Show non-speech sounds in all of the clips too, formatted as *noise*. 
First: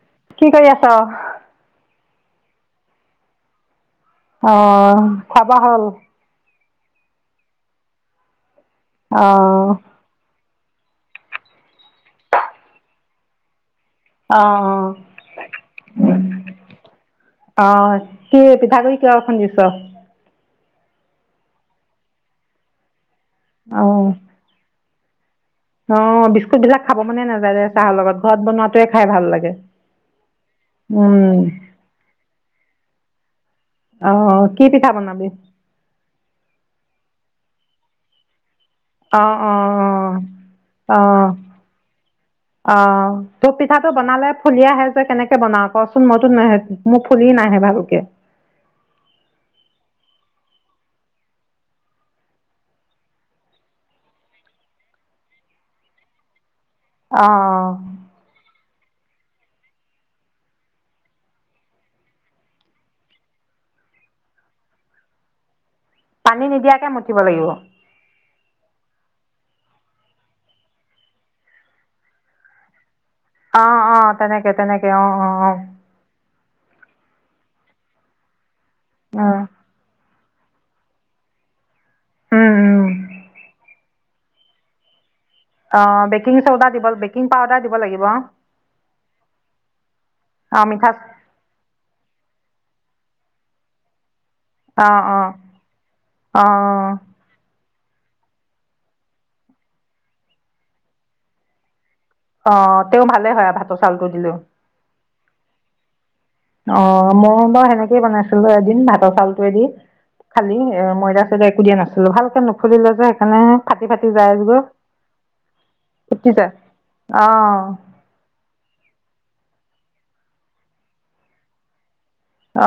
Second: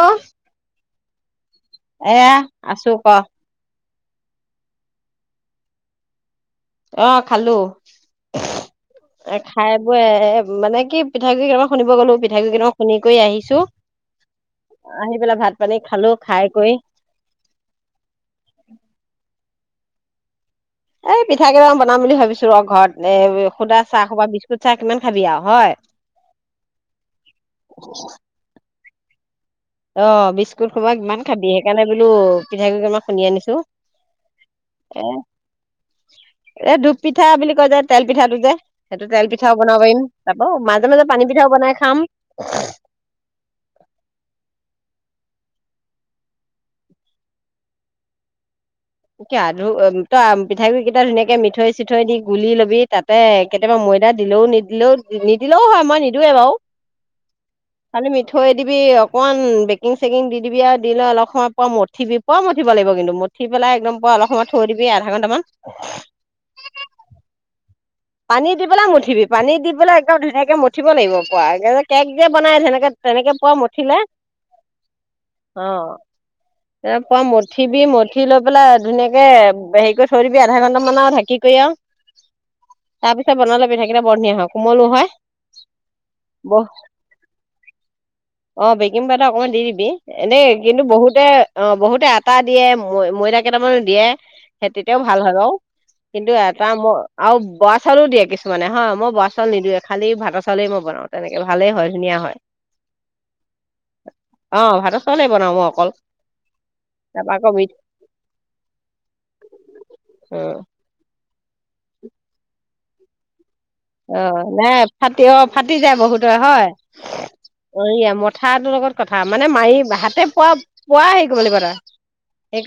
অহ অ'হ। এয়া আছো ক। অ' খা বাৱা হ'ল। অহ খালো। অঁ খাই বই এ মানে কি পিঠাগুৰি কেইতামান খুন্দিব গ'লো। পিঠাগুৰি কেইটামান খুন্দি কৰি আহিছো। অ' আহি পেলাই ভাত পানী খালো অ'। খাই কৰি অ' কি পিঠাগুড়ি কিয় খুন্দিছ? এই পিঠা কেটামান বনাম বুলি ভাবিছো ৰ ঘৰত। এ সুদা চাহ সোপা বিস্কুট চাহ কিমান খাবি আও। অ বিস্কুট বিলাক খাব মনে নাযায় যে চাহৰ লগত ঘৰত বনোৱা টোৱে খাই ভাল লাগে। অ' বিস্কুট সোপা কিমান উম খাবি সেইকাৰণে বোলো পিঠাগুৰি কেটামান খুন্দি আনিছো। অঁ কি পিঠা বনাবি? এ এ দু পিঠা বুলি কয় যে তেল পিঠাটো যে। সেইটো তেল অঁ পিঠাও অঁ বনাব পাৰিম। তাৰাপাও মাজে অঁ মাজে অঁ পানী পিঠাও বনাই খাম। অঁ তোৰ পিঠাটো বনালে ফুলি আহে যে কেনেকে বনাও কচোন? মইতো মোক ফুলি নাহে ভালকে। ধু তই পিঠাগ গুৰি কেইটা ধুনীয়াকে মিঠৈ চিঠৈ দি গুলি লবি তাতে কেতিয়াবা ময়দা দিলেও নিদিলেও নিদিলেও হয়। মই নিদওঁৱে বাৰু। অহ। খালি মিঠৈ দিবি অকণমান বেকিং চেকিং দি দিবি আৰু দিলৈ অলপ সময় প মঠিবি প মঠিব লাগিব। কিন্তু মঠিব পেলাই একদম প অলপ সময় থৈ দিবি আধা ঘণ্টামান। পানী নিদিয়াকে মঠিব লাগিব। পানী দি পেলাই মঠিবি পানী দি পেলাই এক ধুনীয়কে মঠিব লাগিব প কেক যে বনাই সেনেকে। অ অ তেনেকে তেনেকে অ অ অ। এ পোৱা মঠিব মঠি ল। পেললে ধুনীয়াকে অঁ হেৰি কৰি। থৈ দিবি আধা ঘণ্টাামান আৰু ঢাকি কৰি আও। উম উম তাৰ পিছত বনালে পিঠা কিটা বৰধনিয়া হয় কোমলো হয় অঁ বেকিং ব চ'ডা দিব বেকিং পাউদাৰ দিব লাগিব অ বেকিং পাউদাৰ অকণই দি দিবি এনেই অঁ কিন্তু মিঠা বহুতে অ বহুতে আটা দিয়ে ম ময়দা কেইটামানো দিয়ে সেই তেতিয়াও অঁ ভাল অঁ হয় অ কিন্তু এটা অঁ মোৰ বৰা চাউলো দিয়ে কিছুমানে হয় মই বৰা চাউল নিদওঁ খালি ভাতৰ চাউলেই মই বনাওঁ তেনেকে ভালেই হয় ধুনীয়া হয় আহ তেওঁ ভালে হয় আৰু ভাতৰ চাউলটো দিলেও অ ভাতৰ চাউলে বনাওঁ মই অকল অ তাৰপা মই আকৌ বাৰু মিঠ সেনেকেই বনাইছিলো এদিন ভাতৰ চাউলতেদি অ খালি এ ময়দাক একো দা নাছিলো ভালকে নুফুলিলে যে সেইকাৰণে ফাটি ফাটি অ যায়গৈ নাই ফাটি অ ফাটি যায় ফুটি বহুতৰে যায় অঁ হয়য়া মথাটোৰ লগত কথা মানে মাৰি হাতে পোৱা পোৱা হেৰি কৰিব লাগিব তৰা অ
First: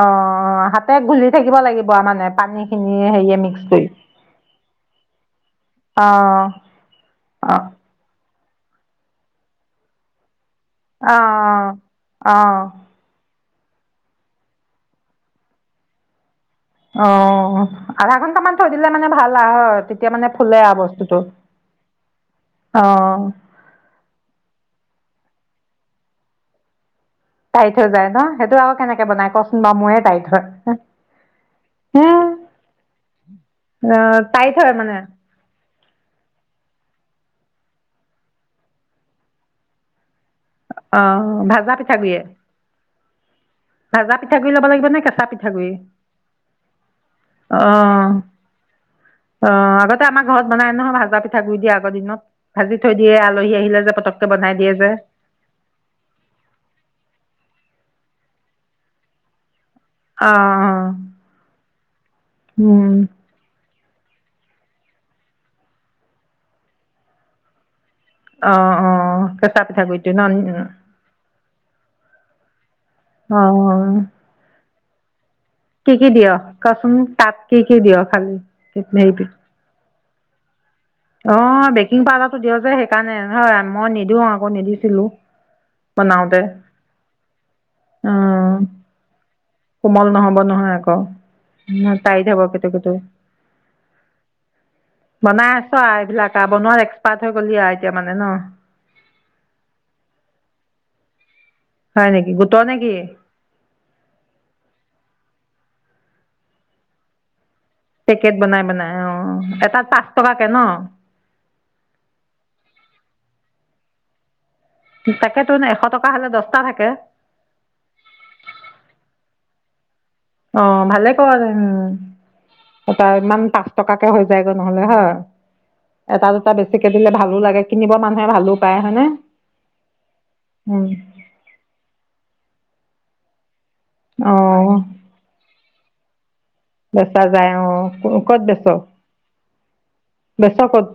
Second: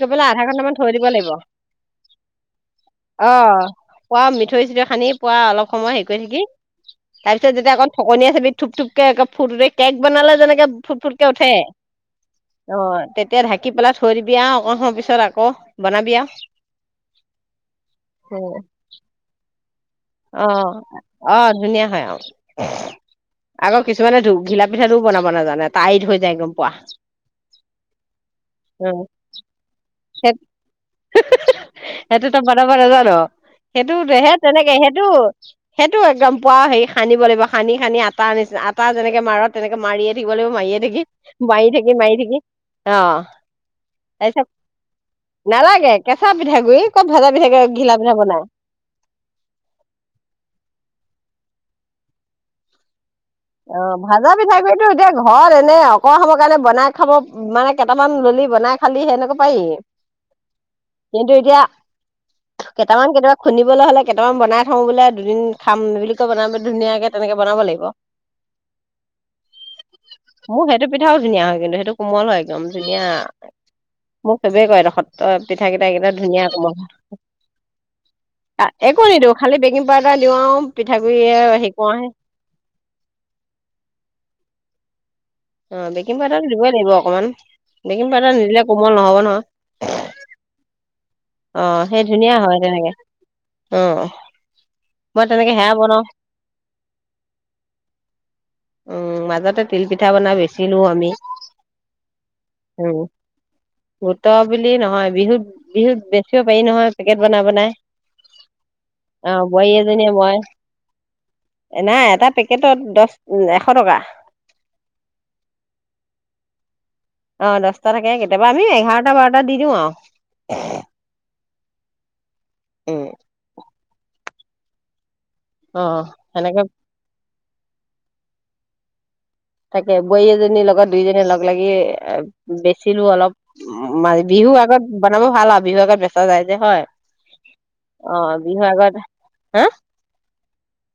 হাতে ঘুলি থাকিব লাগিব মানে পানী খিনি অ হেৰিয়ে মিক্স কৰি পুৰা মিঠৈ চিঠৈ সানি পুৰা অলপ সময় হেৰি কৰি থাকি অঁ তাৰপিছত অঁ যেতিয়া অকৌ থ আ থুপ থুপকে ফুৰ কেক বনালে যেনে এ ফুট ফুটকে উঠে অঁ অঁ অ তে এতিয়া ঢাকি পেলাই থৈ দিবি আৰু অকণ সময় পিছত আকৌ বনাবি আৰু অ আধা ঘন্ট মান থৈ দিলে মানে ভাল আহত অ অ ধুনীয়া হয় আৰু অ আগৰ কিছুমানে ধ ঘিলাপ পিঠাও বনাব নাজানে তটাইত হৈ যায় এক গম পোৱা পাই থৈ যায় ন সেইটো আৰু কেনেকে বনাই কচোন বাৰু মই স হে সেইটো তো বনাব নাজানো সেইটো অ সে টাইট তেনেকে হয় মানে সেইটো সেইটো একদম পুৱৰা হেৰি সানিব লাগিব সানি সানি আটা আনিছে আটা যেনেকে মাৰ তেনেকে মাৰি থাকিব লাগিব মায়ীয়ে অ থাকি মায়ী ভাজা থাকি মায়ি পিঠাগুড়িয়ে থাকি অ ভাজা তাৰপিছত পিঠাগু লব লাগে কেঁচা পিঠাগুৰি নালাগে কেঁচা পিঠাগুৰি ক'ত ভাজা অ পিঠাগুৰি ঘিলা পিঠা বনাই অ আগতে আমাৰ ঘৰত বনাই নহয় ভাজা পিঠাগুৰি আগ দিনত ভাজি থৈ দি অ ভাজা পিঠাগুড়টো এতিয়া ঘৰত এনে অক সমৰ কাৰণে বনাই খাব মানে কেইটামান ললি বনাই খালি সেনেকৈ পাৰি অহ কিন্তু এতিয়া অ উম কেইটামান কেইয়াবা খুন্দিবলৈ হ'লে কেইটামান বনাই থওঁ বোলে দুদিন খাম বুলি কয় বনাম ধুনীয়াকে তেনেকে বনাব লাগিব অহ অ কেঁচা পিঠাগুড়টো ন উ মোৰ সেইটো পিঠাও ধুনীয়া হয় কিন্তু সেইটো কোমল হয় একদম ধুনীয়া অ মোক সেইবেই কয় এদখ কি কি দিয় কচোন তাত কি কি দিয় খালি হেৰি কিব এটা দিওঁ পিঠাগুৰিয়ে অ হেৰি বেকিং কৰোহে পাউদাৰ টো দিয় যে সেইকাৰণে হয় মই নিদিও আকৌ নিদিছিলো অ বেকিং বনাওতে পাউদাৰ দিবই লাগিব অকনমান অ বেকিং পাউদাৰ নিদিলে কোমল নহব নহয় কোমল নহব নহয় আকৌ আহ সেই টাইট ধুনীয়া হ'ব হয় কেটু তেনেকে কেটু উ মই বনাই তেনেকে আছ সেয়া আৰু বনাও এইবিলাক আৰু বনোৱাত এক্সপাৰ্ট হৈ গ'লি আৰু এতিয়া মানে ন উম মাজতে তিল পিঠা বনাই বেচিলো আমি হয় নেকি গোটৰ নে উ কি গোট বুলি নহয় বিহুত বিহুত বেছিও পাৰি নহয় পেকেট বনাব বনাই পেকেট বনাই বনাই অ বোৱাৰী এটাত পাঁচ এজনীয়ে মই, টকাকে ন এনাই এটা পেকেটত দহ উম এশ টকা তাকেতো এশ টকা হ'লে দহটা থাকে অ দছটা থাকে কেতিয়াবা আমি এঘাৰটা, বাৰটা দি দিওআ অ ভালে পোৱা যায় উ উম, এটা ইমান পাহ টকাকে হৈ যায়গৈ নহ'লে হয় অ', এটা দুটা সেনেকে বেছিকে দিলে ভালো লাগে কিনিব মানুহে ভালো পায় হয়নে তাকে বোৱাৰী এজনীৰ উম লগত দুইজনী লগ লাগি এ বেছি ছিলো অলপ উ মাঘ অ বিহু আগত বনাব ভাল আও বিহুআগত বেচা যায়। যে হয় বেছা যায় অ। অ', ক'ত বেছ? বিহুৰ আগত হা বেচকত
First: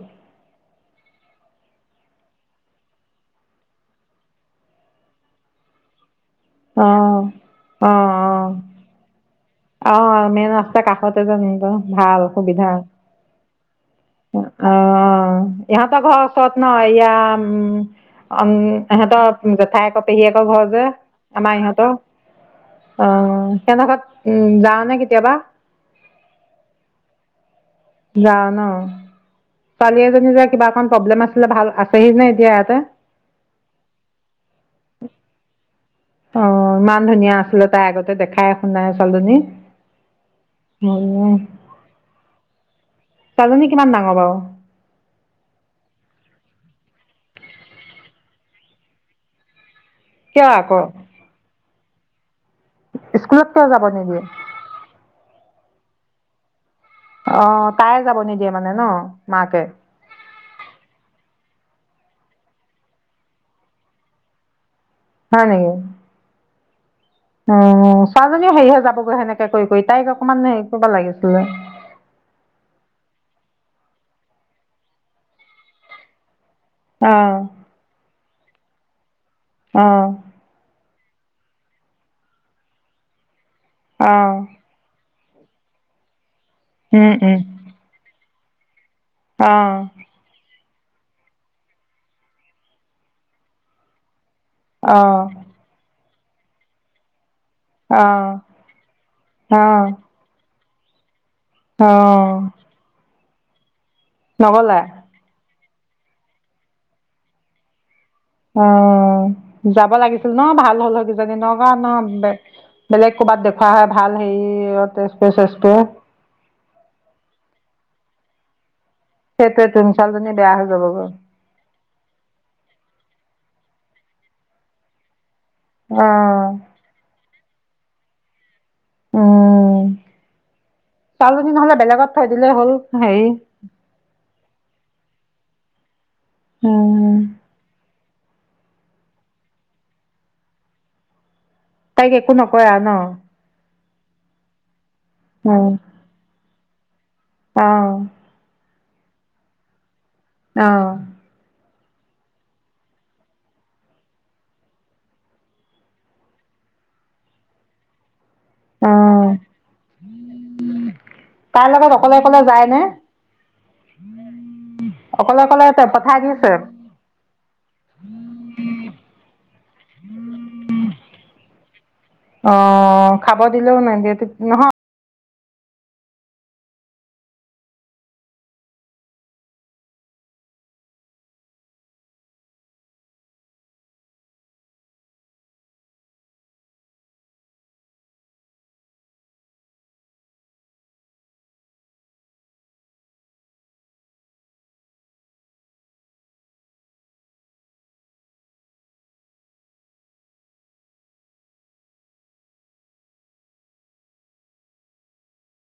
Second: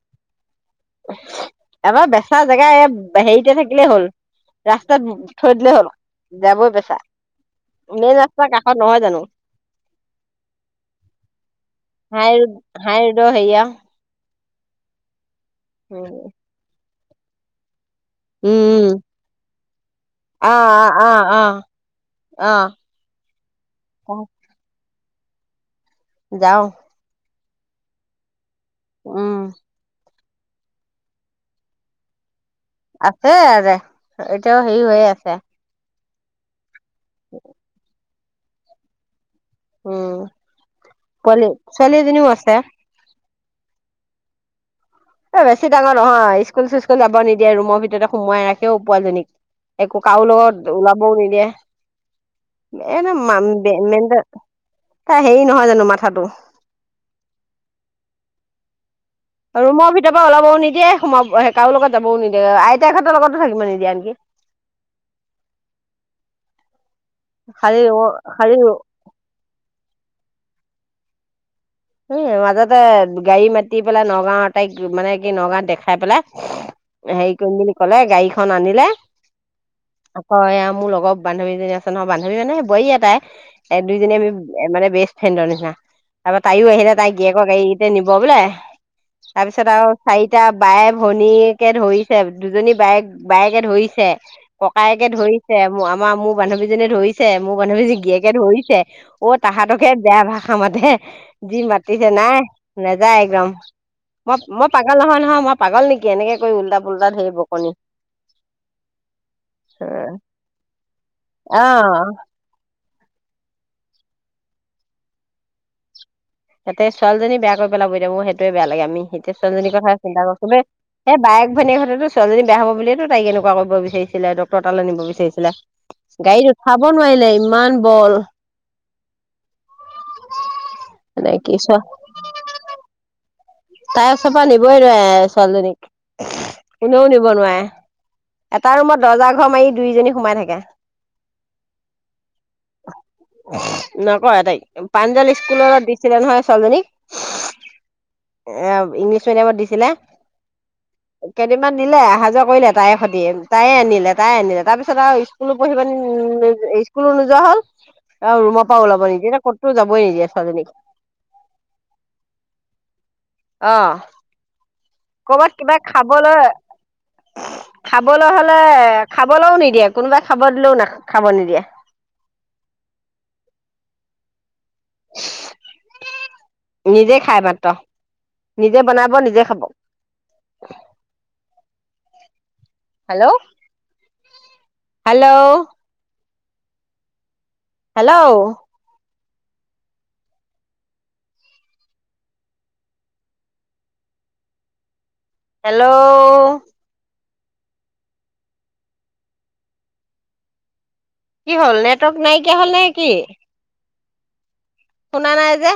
এবাৰ বেচা জেগা হেৰিতে থাকিলেই হল, ৰাস্তাত থৈ দিলেই হ'ল। যাবই অ বেচা। অ মেইন ৰাস্তাৰ কাষত নহয় জানো? অ মেইন ৰাস্তা কাষতে যে ভাল হাই ৰোড সুবিধা। হাই ৰোডৰ হেৰিয়া অ-অ ইহতৰ ঘৰ ওচৰত ন? ইয়াম অম উম ইহঁতৰ জেঠাইঅ পেহী আকৌ অ ঘৰ যে, অ অ আমাৰ ইহঁত। অ আহ কেনকা- যাওঁনে কেতিয়াবা? যাওঁ। যাওঁ ন? উম পালিয়ে কিবাকণ প্ৰব্লেম আছিলে, ভাল আছেহি নে? এতিয়া ইয়াত আছে এয়াতে। এতিয়াও হেৰি হৈ আছে অ মা- ধুনীয়া আছিলে তাই আগত দেখাই শুনাই ছোৱালজনী উম। পোৱালি ছোৱালী এজনীও আছে। ছোৱালজনী কিমান ডাঙৰ বাও? এ বেছি ডাঙৰ নহয়, স্কুল চ্কুল যাব নিদিয়ে ৰুমৰ ভিতৰতে সোমোৱাই ৰাখেও উ পোৱালজনীক একো কাৰু কিয় লগত আকৌ ওলাবও নিদিয়ে। এ-নে-মান স্কুলত কিয় বেন যাব নিদিয়ে মেনট- তাই হেৰি নহয় জানো? মাথাটো অ তাইয়ে যাব নিদিয়ে মানে ন? মাকে ৰুমৰ ভিতৰ পৰা ওলাব নিদিয়ে সোমাব‌ও কাৰো লগত যাবও নিদিয়ে, আইতাক হঁতৰ লগতো থাকিব নিদিয়ে আনকি। হয় নেকি? উম, খালি ছোৱালজনীও খালি হেৰিহৈ যাবগৈ সেনেকে কৰি-কৰি তাই গ অকম সেই ক‌ইব লাগিছিলে। উম, মাজতে গাড়ী মাতি পেলাই নগাঁও তাইক মানে কি নগাঁৱত দেখাই পেলাই অ সেই কৰিম বুলি কলে, গাই ধন আনিলে অ আকৌ এইয়া মোৰ লগৰ- বান্ধৱীজনী আছে নহয় বান্ধৱী মানে বোৱাৰী আও তাই। এ দুইজনী অ আমি মানে বেচ ফ্ৰেণ্ডৰ নিচিনা। তাপা তাইও আহিলে তাই উম উম গীৰিয়েকৰ গাড়ীতে নিব বোলে- অ তাৰপিছত আৰু চাৰিটা বায়ে, ভনীকে ধৰিছে। দুজনী বায়েক বায়েকে ধৰিছে অ ককায়েকে ধৰিছে, ম আম- আম ম বান্ধৱীনে ধৰিছে ছে মোৰ অ বান্ধবিজনীক গিৰিয়েকে ধৰিছে অ তাহতকে বেয়া ভাষ খম দে। যি অ মাতিছে নাই নাযায়। গ্ৰাম। মই মই নগ'লা পাগাল নহয় নহয় মই পাগল নেকি এনেকে কৰি উল্টা পুল্টা ধেৰ বকনি অ যাব লাগিছিল ন ভাল হল হৈ দি ন অ কাৰ ন আ বেলেগ ক'ৰবাত দেখুৱা হয় ভাল হেৰি তেজপুৰে চেছপুৰে তাতে ছোৱালী জনি বেয়া কৰি পেলাব মোৰ সেইটোৱে বেয়া লাগে আমি সেইতিয়া সেইটোৱে ছোৱালীৰ তোন কথা চিন্তা ছোৱালীজনী কৰে বেয়া ছবে হৈ যাবগৈ সেই বায়েক ভনীয়েক হতেতো ছোৱালী জনি বেয়া হব বুলিয়েতো তাইক এনেকুৱা ক বিচাৰিচিলে ডক্তৰ তালে নিব বিচাৰিছিল অ গাড়ীত উঠাব নোৱাৰিলে ইমান বল উ এনেকে ছোৱালীজনী চ নহ'লে বেলেগত থৈ দিলেই হ'ল হেৰি তাই ওচৰ পৰা নিবই নোৱাৰে ছোৱালীজনীক উম এনেও নৱনুৱায় এটা ৰুমত দৰ্জা ঘৰ মাৰি দুয়োজনী সোমাই থাকে তাইক একো নকৰা ন নক এটাই প্ৰাঞ্জল স্কুলত দিছিলে নহয় ছোৱালীজনী আহ এ ইংলিছ মিডিয়ামত দিছিলে আহ *inaudible* ইমান নিলে অহা যোৱা কৰিলে তাইৰ তাইয়ে তাইয়ে আনিলে তাই আনিলে তাৰপিছত আৰু স্কুলো পঢ়ি পানি স্কুলো নোযোৱা হ'ল অ ৰুমৰ পৰা অ ওলাব নিদিয়ে ক'তো যাবই নিদিয়ে ছোৱালজনীক তাইৰ লগত অকলে অকলে যায়নে আহ অকলে কৰ'বাত অকলে কিবা পঠাই খাবলৈ দিছে অ খাবলৈ হলে খাবলৈও নিদিয়ে কোনোবাই খাব দিলেও নাখাই খাব নিদিয়ে অ খাব দিলেও নিদিয়ে নহয় নিজে খাই মাত্ৰ নিজে বনাব নিজে খাব হেল্ল' হেল্ল' হেল্ল' হেল্ল' কি হ'ল নেটৱৰ্ক নাইকিয়া হ'ল নে কি শুনা নাই যে